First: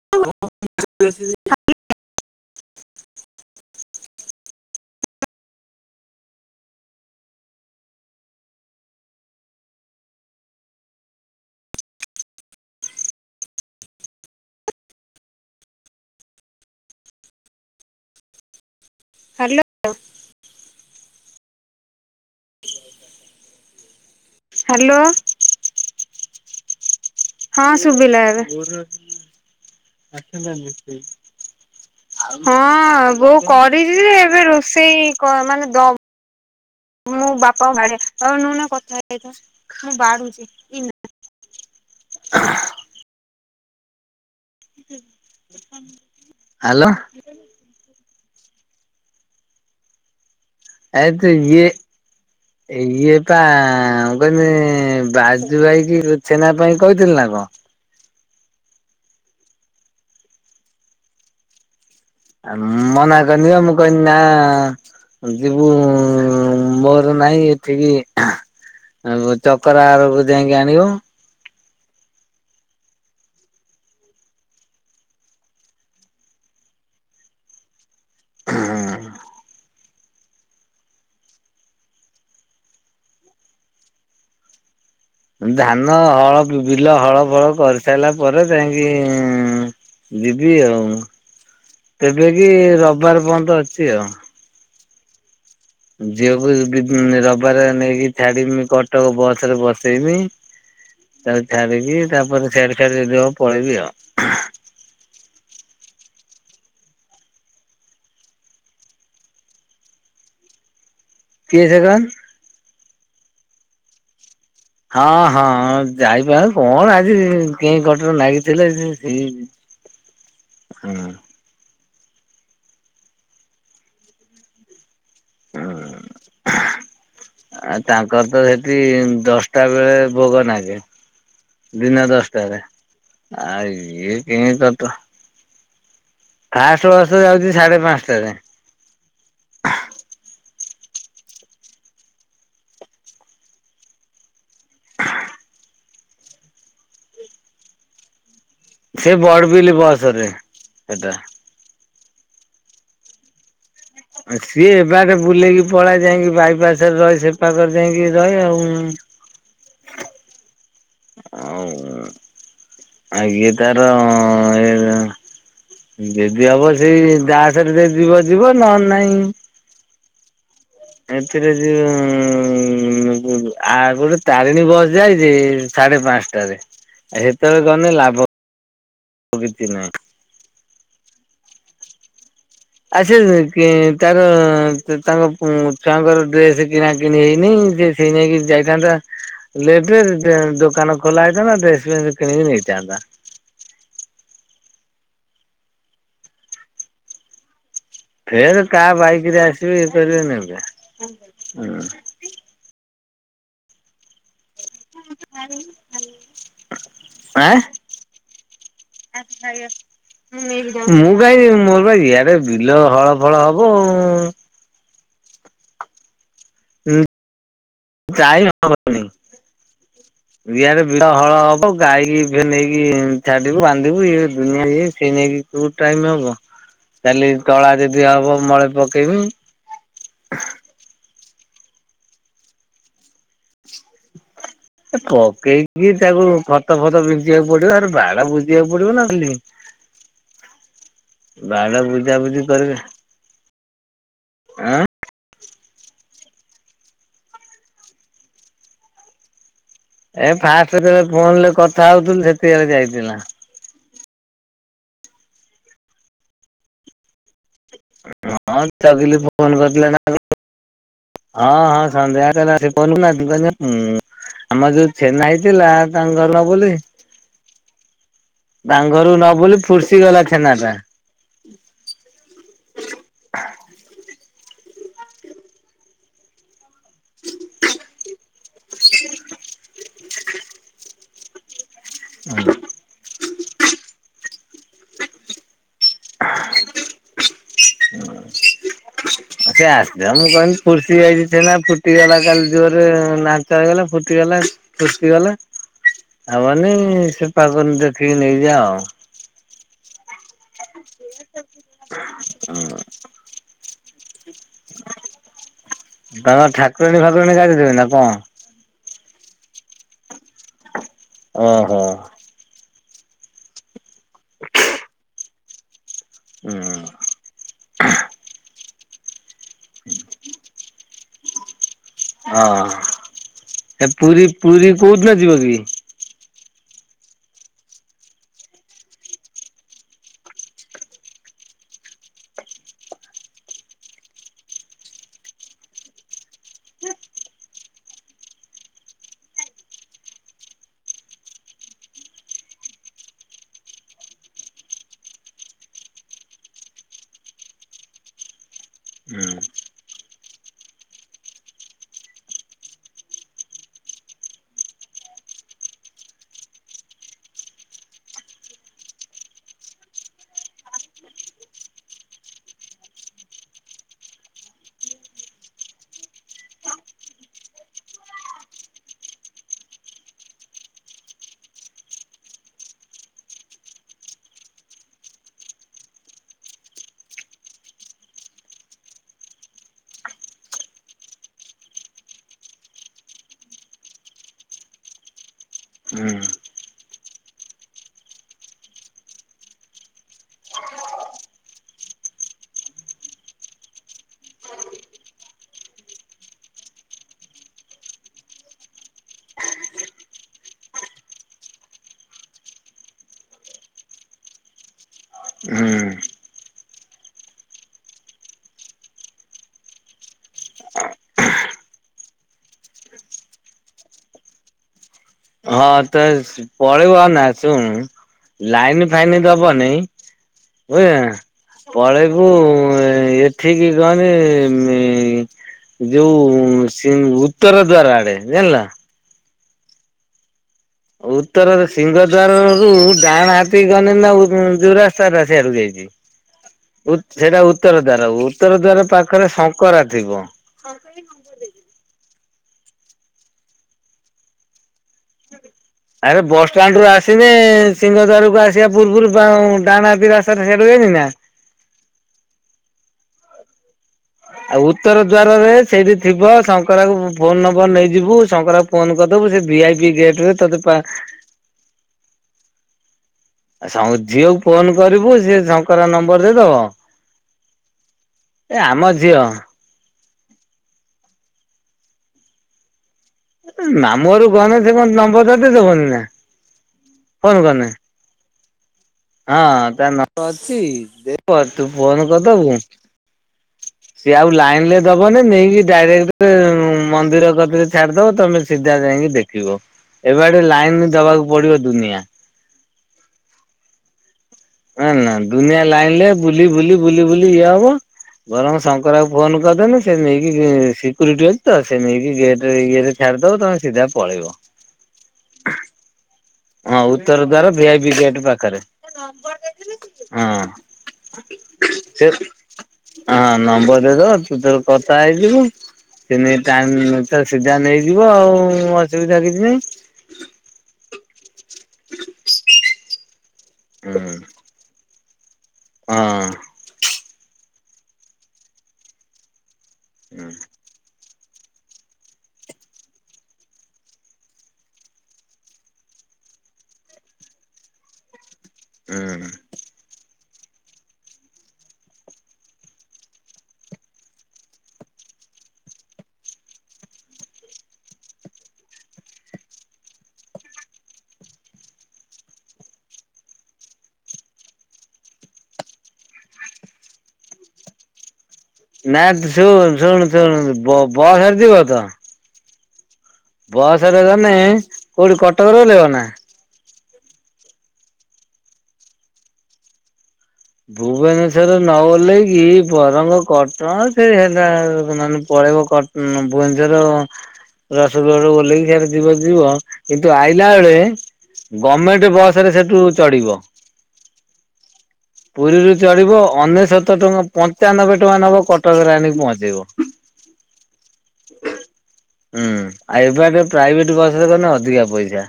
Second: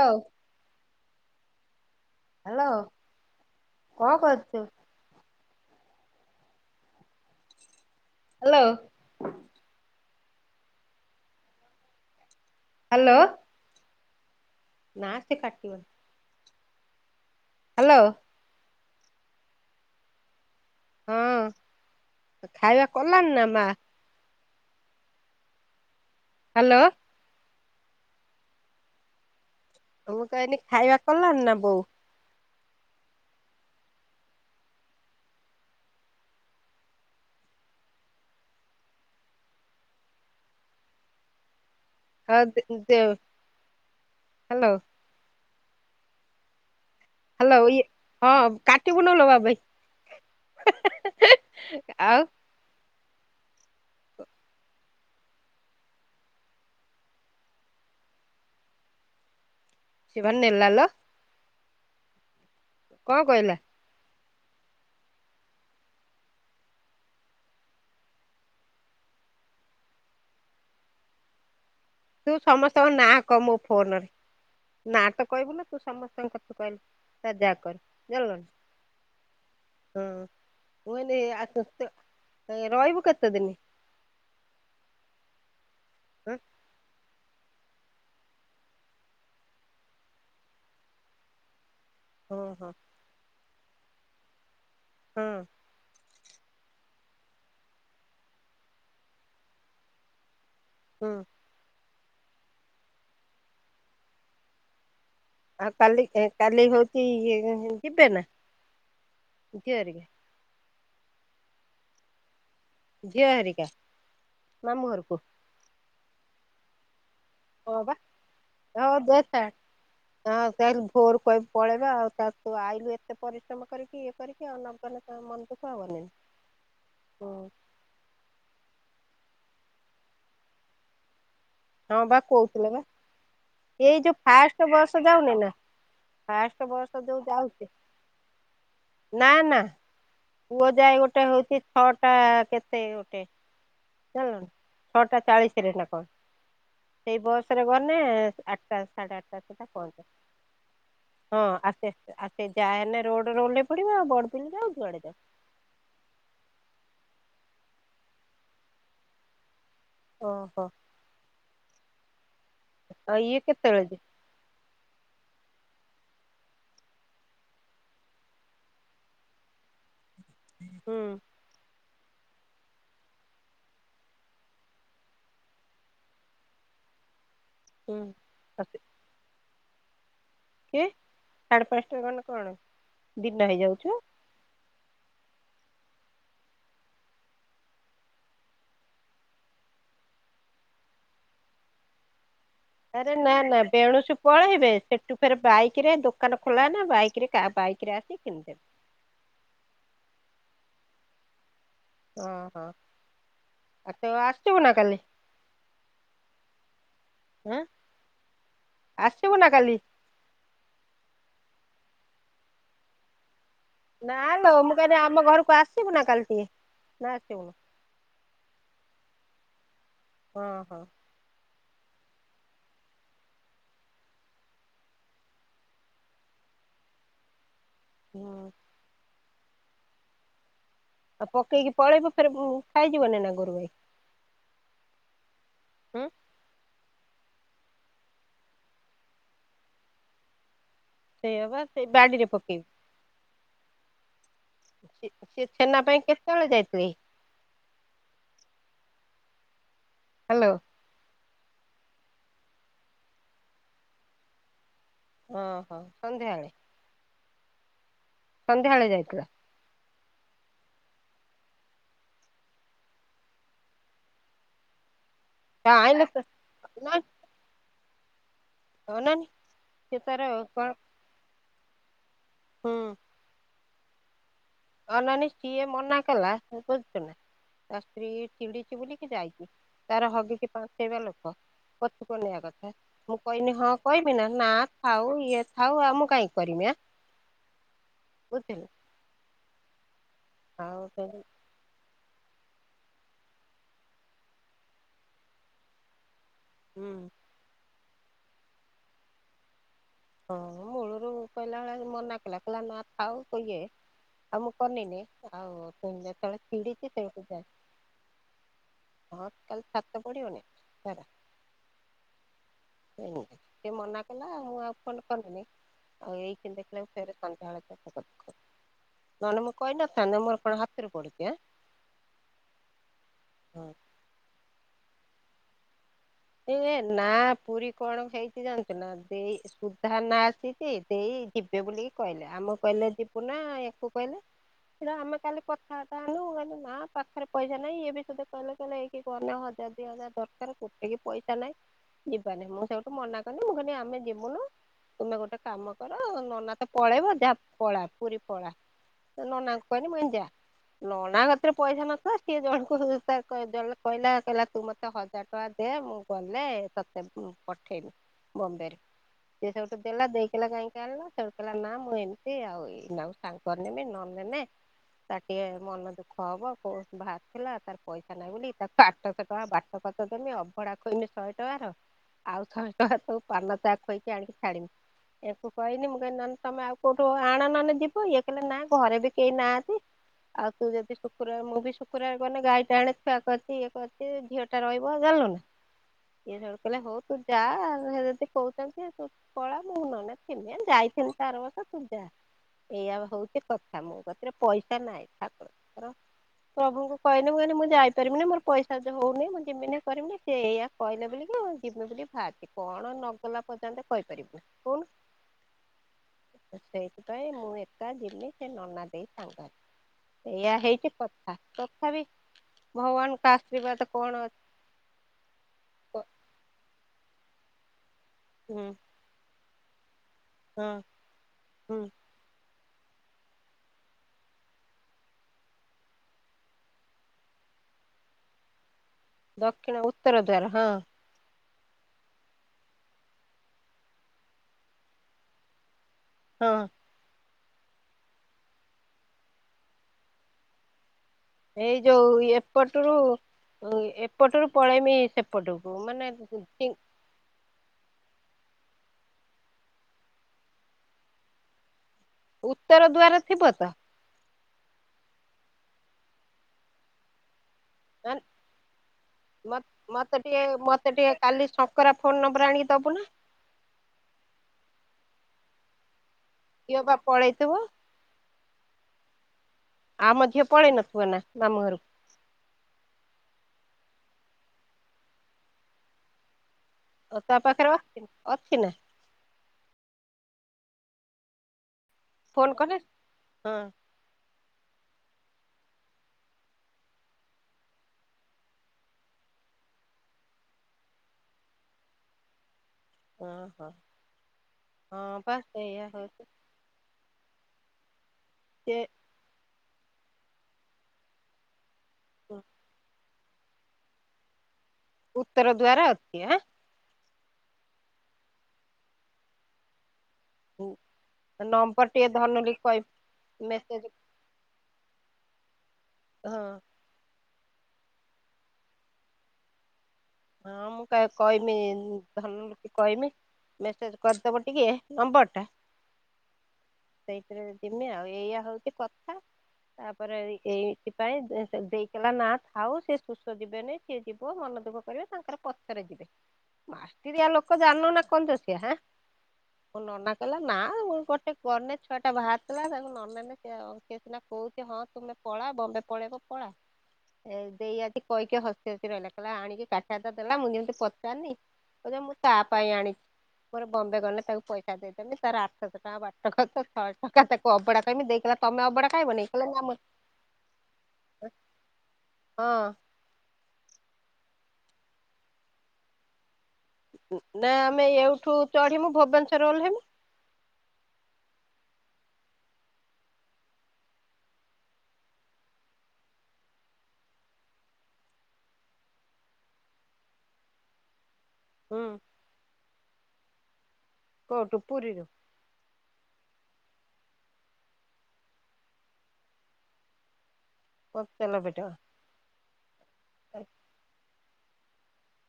ହଉ ହ୍ୟାଲୋ କଣ କରଛୁ? ହ୍ୟାଲୋ। ହ୍ୟାଲୋ। ନାସେ କାଟିିବ ହ୍ୟାଲୋ ହ୍ୟାଲୋ ହଁ ଖାଇବା କଲଣି ନା ମା? ହ୍ୟାଲୋ ହ୍ୟାଲୋ ହଁ ଶୁଭିଲା ଏବେ। ମୁଁ କହିଲି ଖାଇବା କଲଣି ନା ବୋଉ। ହଁ ବୋଉ କରିଛି ଯେ ଏବେ ରୋଷେଇ ମାନେ ଦ ମୁଁ ବାପାଙ୍କୁ ବାଢେ ତମେ ନୁଉନ କଥା ହେଇଥା ମୁଁ ବାଢୁଛି ଇ ନେ। ହଉ ଦେ ହ୍ୟାଲୋ। ହ୍ୟାଲୋ ହ୍ୟାଲୋ ଇଏ ହଁ କାଟିବୁ ନଉଲ ବାବ ଭାଇ। ଏତେ ଇଏ ଆଉ ଇଏ ପା କହିଲି ବାଜୁ ଭାଇ କି ଛେନା ପାଇଁ କହିଥିଲି ନା କଣ? ସିଏବା ନେଲାଲୋ। ମନା କଣ କହିଲା କନିବା କହିଲି ନା ଯିବୁ ମୋର ନାହିଁ ଏଠିକି ଆଉ ଚକରା ଆରକୁ ଯାଇକି ଆଣିବୁ। ତୁ ସମସ୍ତଙ୍କ ନାଁ କ ମୋ ଫୋନରେ। ନାଁ ତ କହିବୁନି ନା ତୁ ସମସ୍ତଙ୍କ କଥା କହିଲୁ ତା ଯାହା କର, ଜାଣିଲୁ ନା। ହଁ ମୁଁ କହିନି ଆ, ତୁ ତୋ ରଇବୁ କେତେଦିନି? ଧାନ ହଁ ହଳ ବି-ବିଲ ହଳ ଫଳ କରି ସାଇଲା ପରେ ଯାଇକି ଇଁ, ଯିବି ଆଉ। ତେବେ ହଁ କି ହଁ ରବବାର ପନ୍ତ ଅଛି ଆଉ। ହଁ। ଝିଅକୁ ବି ରବାରେ ନେଇକି ଛାଡମି କଟକ ବସ୍ ରେ ବସେଇମି। ହ [inaudible] ହୁଁ। ତାକୁ ଛାଡ଼ିକି ତାପରେ ସିଆଡ଼େ ସଆଡ଼େ ଯଦି ହବ ପଳେଇବି ଆଉ। ଆଉ କାଲି ଏଁ କାଲି ହଉଚି ଇଏ [unintelligible] ଯିବେ ନା ଝିଅ ହେରିକା? କିଏ ସେ କନ୍? ଝିଅ ହେରିକା? ମାମୁଁ ଘରକୁ ହଁ, ହଁ ଯାଇପାରେ କଣ ଆଜି କେଁ ହଁ ବା କଟର ନାଗିଥିଲେ ଓ ହଉ ସେ ଦେଖା ଆଉ ସେ [unintelligible] ହୁଁ ଭୋରୁ କହିବୁ ପଳେଇବା ଆଉ ତା ତୁ ଆଇଲୁ ଏତେ ପରିଶ୍ରମ କରିକି ଇଏ କରିକି ଆଉ ନ ଗନେ ତା ମନଦୁଃଖ ହବନି। ତୋ ଆଉ ତାଙ୍କର ତ ସେଠି ଦଶଟା ବେଳେ ଭୋଗ ନାଗେ। ହଁ ଦିନ ବା ଦଶ ଟାରେ କହୁଥିଲେ ବା ଆଉ ଏଇ ଇଏ ଯୋଉ କଣି ଫାଷ୍ଟ ତାର ତ ବସ୍ ଯାଉନି ନା? ଫାଷ୍ଟ ବସ୍ ଯାଉଚି ସାଢେ ପାନ୍ସଟାରେ। ନା ନା ପୁଅ ଯାଏ ଗୋଟେ ହଉଛି ଛଅଟା କେତେ ଗୋଟେ। ଜାଣିଲୁ ନା? ଛଅଟା ଚାଳିଶ ରେ ନା କଣ। ସେଇ ବସ୍ ରେ ଗନେ ଆ ଟ ସେ ସାଢ଼େ ଆଟା ସେଟା ବଡବିଲ ବସ ପହଞ୍ଚେ, ରେ ସେଟା। ହଁ ଆସେ। ଆ, ସେ ଯା ହେନେ ରୋଡ୍ ର ଉହ୍ଲେ ଆଉ ସିଏ ଏ ବାଟେ ବୁଲେଇକି ପଳା ଯାଇକି ବାଇପାସ୍ ରେ ରହେ ସେପାଖରେ ଯାଇକି ରହେ ଆଉଁ। ଓହୋ। ଆଉ ଆଉ ଆ, ଇଏ କେତେବେଳେ ତାର ଯିବେ ଏ ଯଦି ହବ ସେଇ ଦାସ ରେ ଯଦି ଯିବ ଯିବ। ନହେନ ନାଇଁ ହୁଁ ଏଥିରେ ଯିବ ଅ, [unintelligible] ଆ ଗୁଟେ ତାରିଣୀ ବସ୍ ଚାଲଚି ସାଢେ ପାନ୍ସଟାରେ। ଏ ହେ [unintelligible] ଗନେ ହୁଁ ଲାଭ କିଛି ନାହିଁ। କି ସାଢ଼େ ପାନ୍ସ ଟାରେ ଗନେ କଣ ଦିନ ହେଇଯାଉଛୁ। ତ ତାର ସେ ତାଙ୍କ ଉଁ, ଛୁଆଙ୍କର ଡ୍ରେସ୍ କିଣା କିଣି ହେଇନି, ସେ ସେଇ ନାଇକି ଯାଇଥାନ୍ତା ଲେବେ ଡେ-ଦୋକାନ ଖୋଲା ହେଇଥାନ୍ତା, ଡ୍ରେସ୍ ବି ସେଠି କିଣିକି ନେଇ ଆରେ ନା ନା ବେଣୁସୁ ପଳେଇବେ, ସେଠୁ ଫେର୍ ବାଇକ୍ ରେ ଦୋକାନ ଖୋଲା ହେନେ ବାଇକ୍ ରେ କା ବାଇ ଫେର୍ କା ବାଇକ୍ ରେ ଆସିବେ ଇଏ କରିବେ ନେବେ। ଓ ହୋ, ଆ, ତୁ ଆସିବୁ ନା କାଲି? ଆଁ, ହଁ ଆସିବୁ ନା କାଲି ମୁଁ କାଇଁ ଯିବି ମୋର ପରା ଇଆଡ ବିଲ ହଳ ଫଳ ହବ। ନା ଆଉ। ଲୋ ମୁଁ କହିନି ଆମ ଘରକୁ ଆସିବୁ ନା କାଲି ଟିକେ ନା ଆସିବୁନି? ଯାଇ ହବନି। ହଁ ହଁ ଇଆଡେ ବିଡ ହଳ ହବ ଗାଈକି ଫେର ନେଇକି ଛାଡିବୁ, ବାନ୍ଧିବୁ, ଇଏ ଦୁନିଆ ଇଏ, ସିଏ ନେଇକି ତୁ ଟାଇମ୍ ହବ, କାଲି ତଳା ଯଦି ହବ ହୁଁ ମଳେ ପକେଇମି। ଆଉ ପକେଇକି ପଳେଇବୁ ଫେର ବୁ- ଖାଇ ଯିବନି ନା ଗୋରୁଗାଈ। ଏ ପକେଇକି ହୁଁ ତାକୁ ଖତ ଫତ ବିଞ୍ଚିବାକୁ ପଡିବ। ଆହୁରି ବାଡ ବୁଜିବାକୁ ପଡିବ ନା ଖାଲି। ସେଇଆ ବା ବାଡ ସେଇ ବାଡିରେ ବୁଜାବୁଜି ପକେଇବୁ କରିବା ଆ, ସି-ସିଏ ଛେନା ପାଇଁ କେତେବେଳେ ଯାଇଥିବେ? ଏ ହ୍ୟାଲୋ ଫାଷ୍ଟ ରେ ଫୋନରେ କଥା ହଉଥିଲି ସେତିକେଳେ ଯାଇଥିଲା। ଓ ହୋ ସନ୍ଧ୍ୟାବେଳେ। ହଁ ସନ୍ଧ୍ୟାବେଳେ ଚଗିଲି ଯାଇଥିଲା ଫୋନ୍ କରିଥିଲ। ନା [unintelligible] ହଁ ହଁ ସନ୍ଧ୍ୟା ରେ ସେ କରୁନାହାନ୍ତି କହିଲ ଆମର ଯୋଉ ଛେନ୍ନାହେଇ ଥିଲା ଆଇଲେ [unintelligible] ନାନୀ ତା ଙ୍କଘରୁ ଅନାନୀ ନ ବୁଲି ସେ ଫୁର୍ସି ତାର ଗଲା ଛେନା କଣ ଟା। ହୁଁ। ହ ଅନାନି ସିଏ ମନା କଲା ବୁଝଚୁ ନା। ତା ସ୍ତ୍ରୀ ଚିଡିଚି ବୁଲିକି ଯାଇଚି ତାର ହଗିକି ପାଞ୍ଚ ହେବା ଲୋକ। ପଛ କୁ ଅନେଇଆ କଥା ମୁଁ କହନି ହଁ କହିବି ନା ନା ଖଥାାଉ ଇଏ ଥାଉ ଆ ମୁଁ କାହିଁକି କରିମି ଆ ବୁଝିଲ। ସେ ଆସ ମୁଁ କ ଆଉ ଫୁର୍ସି ଯାଇଚି ଛେନା ଫୁର ଫୁଟିଗଲା କାଲି ଜୋରରେ ନାଚ ହେଗଲା ଫୁଟିଗଲା ଫୁଟିଗଲା। ଆ ବନି ହୁଁ ସେ ପାଖରୁ ଦେଖିକି ନେଇଯାଅ ଆଉ। ହଁ ମୂଳରୁ କହିଲା ବେଳେ ମନା କିଲା କଲା ନାଆ ଥାଉ କଇଲା ଏ ଆଉ ମୁଁ କନିନି ଆଉ ଜେତେଳେ ତାଙ୍କର ଚିଡିଚି ଠାକୁରାଣୀ ଫାକୁରାଣୀ ସେଟୁ ଗାଧେଇଥିବେ ନା କଣ? ହଁ କାଲି ଛାତ ପଡିବନି ସାରେ। ଓହୋ। ସେଏ ମନା କଲା ମୁଁ ଆଉ ଫୋନ କନିନେଇ ଏଇ ହୁଁ ଦେଖିଲା ଫେରେ ସଧ୍ୟାଳେ ପଖ ନହେଲେ ମୁଁ କହିନଥାନ୍ତେ ମୋର କଣ ହାତରୁ ପଡୁଚି ଆଁ। ହଁ ହଁ ଏ ପୁରୀ ପୁରୀ କୋଉଦିନ ଯିବ କି। ଏ ନା ପୁରୀ କଣ ହେଇଛି ଜାଣିଚୁନା ଦେଇ ସୁଧା ନା ଆସିଛି ଦେଇ ଯିବେ ବୋଲିକି କହିଲେ ଆମ କହିଲେ ଯିବୁ ନା ୟାକୁ କହିଲେ। ରେ ଆମେ କାଲି କଥାବାର୍ତା ହେନୁ କହିନୁ ନା ପାଖରେ ପଇସା ନାହିଁ ଏ ବି ସଧେ କହିଲେ ଏଇକି କନ ହଜାର ଦି ହଜାର ଦରକାର ଗୋଟେ କି ପଇସା ନହିଁ। ଯିବାନି ମୁଁ ସେଉଠୁ ମନା କଲିି ମୁଁ କହିନି ଆମେ ଯିବୁନୁ। ତୁମେ ଗୋଟେ କାମ କର ନନା ତ ପଳେଇବ ଯା ପଳା ପୁରୀ ପଳା। ତୋ ହୁଁ। ନନାଙ୍କୁ କହିନି ମୁଁ ଯା ଲଣା କେତରେ ପଇସା ନଥିଲା ସିଏ ଜଣଙ୍କୁ ତା କହିଲା ଦ କହିଲା ତୁ ମତେ ହଜାର ଟଙ୍କା ଦେ ମୁଁ ଗଲେ ତତେ ପଠେଇମି ବମ୍ବେରୁ। ସିଏ ସେଇଠୁ ଦେଲା ଦେଇକଲା କାହିଁକି ଆଣିଲ ସେଠୁ କ ନା ମୁଁ ଏମ୍ତି ଆଉ ଏଇ ତାଙ୍କର୍ ନେମି ନ ନେନେ ତା ଟିକେ ମନ ଦୁଃଖ ହବ କୋ ବାହାର ଥିଲା ତାର ପଇସା ନାହିଁ ବୋଲି ତା ଆଠଶହ ଟଙ୍କା ବା ଟ ଖର୍ଚ୍ଚ ଦେମି ଆଉ। କଡା ଖୋଇମି ଶହେ ଟଙ୍କାର ଆଉ ଶହେ ଟଙ୍କା ସବୁ ପାନ ଚା ଖୋଇକି ଆଣିକି ଛାଡମି। ୟାକୁ କହିନି ମୁଁ କହିନି ନହଲେ ତମେ ଆଉ କୋଉଠୁ ଆଣ ନହେଲେ ଯିବ ଇଏ କହିଲେ ନା ଘରେ ବି କେହି ନାଆନ୍ତି। ଆଉ ତୁ ଯଦି ଶୁକ୍ରବାର ମୁଁ ବି ଶୁକ୍ରବାର ଗନେ ଗାଈଟା ଏଣେ ଛୁଆ କରିଛି ଇଏ କରିଛି ଝିଅଟା ରହିବ ଜାଣିଲୁ ନା। ହୁଁ ଇଏ ସିଆଡୁ କହିଲେ ହଉ ତୁ ଯା ସେ ଯଦି କହୁଛନ୍ତି। ପଳା ମୁଁ ନହେନେ ଥିମି ଯାଇଥିନି ତ ଆର ବର୍ଷ ତୁ ଯା। ଏଇଆା ହଉଛି କଥା ମୋ କତିରେ ପଇସା ନାହିଁ ଠାକୁରଙ୍କର ପ୍ରଭୁଙ୍କୁ କହିନି ମୁଁ କହିନି ମୁଁ ଯାଇପାରିବିନି ମୋର ପଇସା ଯଉ ହଉନି ମୁଁ ଯିମି ନି କରିମିନି। ସେ ଏଇଆ କହିଲେ ବୋଲି କି ଯିମି ବୋଲି ବାହାରିଛି କଣ ନଗଲା ପର୍ଯ୍ୟନ୍ତ କହିପାରିବିନି କହୁନୁ। ହୁଁ। ସେଇଥିପାଇଁ ମୁଁ ଏକା ଯିମି ସେ ନନା ଦେଇ ସାଙ୍ଗରେ। ଏଇଆ ହେଇଛି କଥା ତଥାପି ଭଗବାନଙ୍କ ଆଶୀର୍ବାଦ କଣ ଅ ହଁ ତ ପଳେଇବନା ଶୁଣ ହୁଁ ଲାଇନି ଫାଇନି ଦବନି। ହଁ ବୁଝିଲୁ ନା ହୁଁ ପଳେଇବୁ ଏଠିକି କହନି ମି ଯୋଉ ସିଂ ଉତ୍ତର ଦ୍ଵାର ଆଡେ ଜାଣଲ। ଦକ୍ଷିଣ ଉତ୍ତର ଦ୍ଵାର ହଁ। ଉତ୍ତରର ସିଂହଦ୍ବାରରୁ ଡାହାଣ ହାତୀ ଗନେ ନା ଉ ଯୋଉ ରାସ୍ତାରା ସିଆଡକୁ ଯାଇ ଚି। ହଁ। ଉତ୍ ସେଟା ଉତ୍ତର ଦ୍ଵାର ଉତ୍ତର ଦ୍ଵାର ପାଖରେ ଶଙ୍କରା ଥିବ। ଶଙ୍କରା ଏଇ ମଙ୍ଗଳରେ ଏଇ ଯୋଉ ଏପଟରୁ ଓ ଏପଟରୁ ପଳେଇମି ସେ ପଟକୁ ମାନେ ସିଂ ସିନେ ସିଂହଦ୍ୱାରକୁ ଆସିବା ପୂର୍ବରୁ ପା ଡାହାଣ ହାତୀ ରାସ୍ତାଟା ସିଆଡୁକୁ ଯାଇନି ନା? ଉତ୍ତର ଦ୍ଵାର ଥିବ ତ? ଆଉ ଉତ୍ତର ଦ୍ଵାରରେ ସେଇଠି ଥିବ ଶଙ୍କରାକୁ ମୁଁ ଫୋନ ନମ୍ବର ନେଇ ଯି ଯିବୁ ଶଙ୍କରାକୁ ଫୋନ କରିଦୋବୁ ସିଏ ଭି ଆଇ ପି ମତେ ଗେଟରେ ଟିକେ ତତେ ପା ମତେ ଟିକେ କାଲି ଶଙ୍କରା ଫୋନ ନମ୍ବର ଆଣିକି ଦୋବୁ ନା? ଆ ସାଉଁ ଝିଅକୁ ଫୋନ କରିବୁ ସିଏ ଶଙ୍କରା ନମ୍ବର ଦେଇଦବ ଝିଅ ବା ପଳେଇଥିବ ଏ ଆମ ଝିଅ। ଆ ଆମ ଝିଅ ପଳେଇ ନଥିବ ନା ମାମୁଁ ଘରକୁ। ଉଁ ମାମୁଁ ଘରକୁ ଗନେ ସେ କଣ ନମ୍ବରଟା ଦେଇଦବନି ନା। ଓ ଫୋନ ତା କନେ ପାଖରେ ଅଛି ଅଛି ନା? ହଁ ତା ନମ୍ବର ଅଛି ଦେବ ତୁ ଫୋନ ଫୋନ କରିଦୋବୁ କଲେ ହଁ ସିଏ ଆଉ ଲାଇନରେ ଦବନେଇ ନେଇକି ଡାଇରେକ୍ଟେ ମନ୍ଦିର କତିରେ ଛାଡିଦବ ତମେ ସିଧା ଯାଇକି ଦେ ଖିବ ଏବାଟେ ଲାଇନି ଦବାକୁ ପଡିବ ଦୁନିଆ। ଓହ। ଏନା ଦୁନିଆ ଲାଇନରେ ହଉଛି ବୁଲି ବୁଲି ବୁଲି ବୁଲି ଇଏ ହବ ବରଂ ସେ ଶଙ୍କରାକୁ ଫୋନ କରିଦେମି ସିଏ ନେଇକି ଗେ ସିକ୍ୟୁରିଟି ଅଛି ତ ସେ ନେଇକି ଗେଟ ଇଏରେ ଛାଡ଼ିଦବ ତମେ ସିଧା ପଳେଇବ। ଉତ୍ତର ଦ୍ବାର ଅଛି ଆଁ। ହଁ ଉତ୍ତର ଦ୍ଵାର ଭି ଆଇ ପି ଗେଟ ପାଖରେ ଆଁ ହଁ। ନମ୍ବର ଟିକେ ସେ ଧନୁଲି କହି ଅହଁ ନମ୍ବର ମେସେଜ ଦେଇଦେବ ତୁ ତୋର କଥା ହେଇଯିବୁ ସେ ହଁ ନେଇ ଟାଇମ୍ ତାର ସିଧା ନେଇଯିବ ଆଉ ଅସୁବିଧା କିଛି ନାଇଁ। ହଁ ମୁଁ କା କହିମି ଧନୁଲୁକୁ କହିମି ହୁଁ ମେସେଜ କରିଦବ ଟିକିଏ ନମ୍ବରଟା ହଁ। ସେଇଥିରେ ଯିମି ଆଉ ଏଇଆ ହୋଉଚି କଥା ତାପରେ ହୁଁ ଏଇ ସେଥିପାଇଁ ଯେ ସେ ଦେଇ କହିଲା ନା ଥାଉ ସିଏ ସୁସ୍ଥ ଯିବେନେଇ ସିଏ ଯିବ ମନ ଦୁଃଖ କରିବେ ତାଙ୍କର ପଛରେ ଯିବେ ମାଷ୍ଟିରିଆ ଲୋକ ଜାଣନନା କଞ୍ଜୁସିଆ ହାଁ? ମୋ ନାନା କହିଲା ନା ମୁଁ ଗୋଟେ ଗନେ ଛୁଆଟା ଭାରୁଥୁଲା ତାକୁ ନ ନେନେ ସିଏ ଆଉ ସେ ସିନା କୋହୁଚି ହଁ ତୁମେ ପଳାଅ ବମ୍ବେ ପଳେଇବ ପଳା। ଏ ଦେଇ ଆଜି କହିକି ହସି ହସି ରହିଲା କିହିଲା ଆଣିକି କା ଲି ତ ଦେଲା ମୁଁ ଯେମିତି ପଚାରନି ମୁଁ ତା ପାଇଁ ଆଣିଚି। ମୋର ବମ୍ବେ ଗଲେ ତାକୁ ପଇସା ଦେଇଦେମି ତାର ଆଠଶ ଟଙ୍କା ବାଟ ଖର୍ଚ୍ଚ ଶହେ ଟଙ୍କା ତାକୁ ଅବଢା କଇମି ଦେଇ କହିଲା ତମେ ଅବଢା ନା ତୁ ଖାଇବନି କହିଲା ନା ଶୁଣ ମୁଁ ଶୁଣୁ ଶୁଣୁ ବ ବସରେ ଯିବ ତ? ହଁ। ବସରେ ଗନେ କୋଉଠି କଟକରେ ଓଲହେଇବ ନା? ଉଁ ନା ଆମେ ଏଉଠୁ ଛାଡ଼ିମୁ ଭୁବନେଶ୍ୱରରେ ଓହ୍ଲେଇମୁ। ଭୁବନେଶ୍ୱରରେ ନ ଓହ୍ଲେଇକି ବରଂ କଟ ହଁ ସେଇ ହେଲା ନହନେ ପଳେଇବ କଟ ଉଁ ଭୁବନେଶ୍ୱର ରସୁଲଗଡ଼ରୁ ଓହ୍ଲେଇକି ସିଆଡ଼େ ଯିବା ଯିବ କିନ୍ତୁ ଆଇଲା ବେଳେ ହୁଁ ଗମେଣ୍ଟ ବସରେ ସେଠୁ ଚଢିବ। କଉ ଠୁ ପୁରୀରୁ? ପୁରୀରୁ ଚଳିବ ଅନେଶତ ଟଙ୍କା ପଞ୍ଚାନବେ ଟଙ୍କା ନବ କଟକରେ ଆଣିକି ପହଞ୍ଚେଇବ। [inaudible] ପଞ୍ଚାନବେ ଟଙ୍କା? ହୁଁ ଏବାଟ ପ୍ରାଇଭେଟ ବସରେ ଗନେ ଅଧିକା ପଇସା।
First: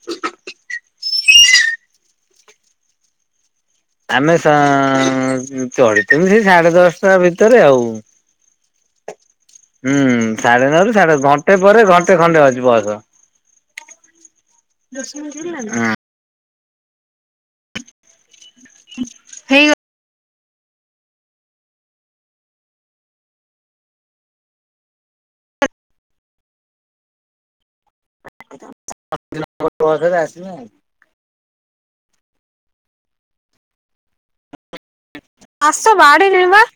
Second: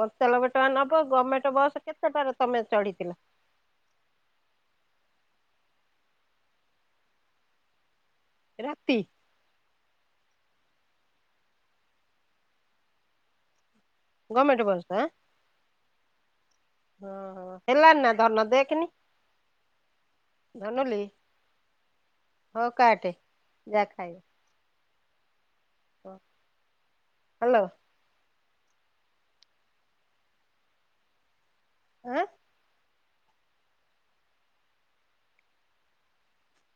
ପଞ୍ଚାନବେ ଟଙ୍କା ନବ ଗଭର୍ଣ୍ଣମେଣ୍ଟ ବସ୍ କେତେଟାରେ ତମେ ଚଢିଥିଲ? ଆମେ ସ-ଚଢିଥିଲୁ ସେ ସାଢେ ଦଶଟା ଭିତରେ ଆଉ। ରାତି? ହୁଁ ସାଢେ ନଅରୁ ସାଢେ ଘଣ୍ଟେ ପରେ ଘଣ୍ଟେ ଖଣ୍ଡେ ଅଛି ବସ। ଗଭର୍ଣ୍ଣମେଣ୍ଟ ବସ୍‌ ତ ହଁ? ଓହୋ ହେଲାନି ନା ଧନ ଦେଖ୍ କିନି ହେଇ ଧନୁଲି ହଉ କାଟେ ଯା ଖାଇବ। ବ। ହ୍ୟାଲୋ? [inaudible] ରେ ଆସିନି ଆଉ। ଉଁ? ଆସ ବାଢିଲିଣୀ ବା।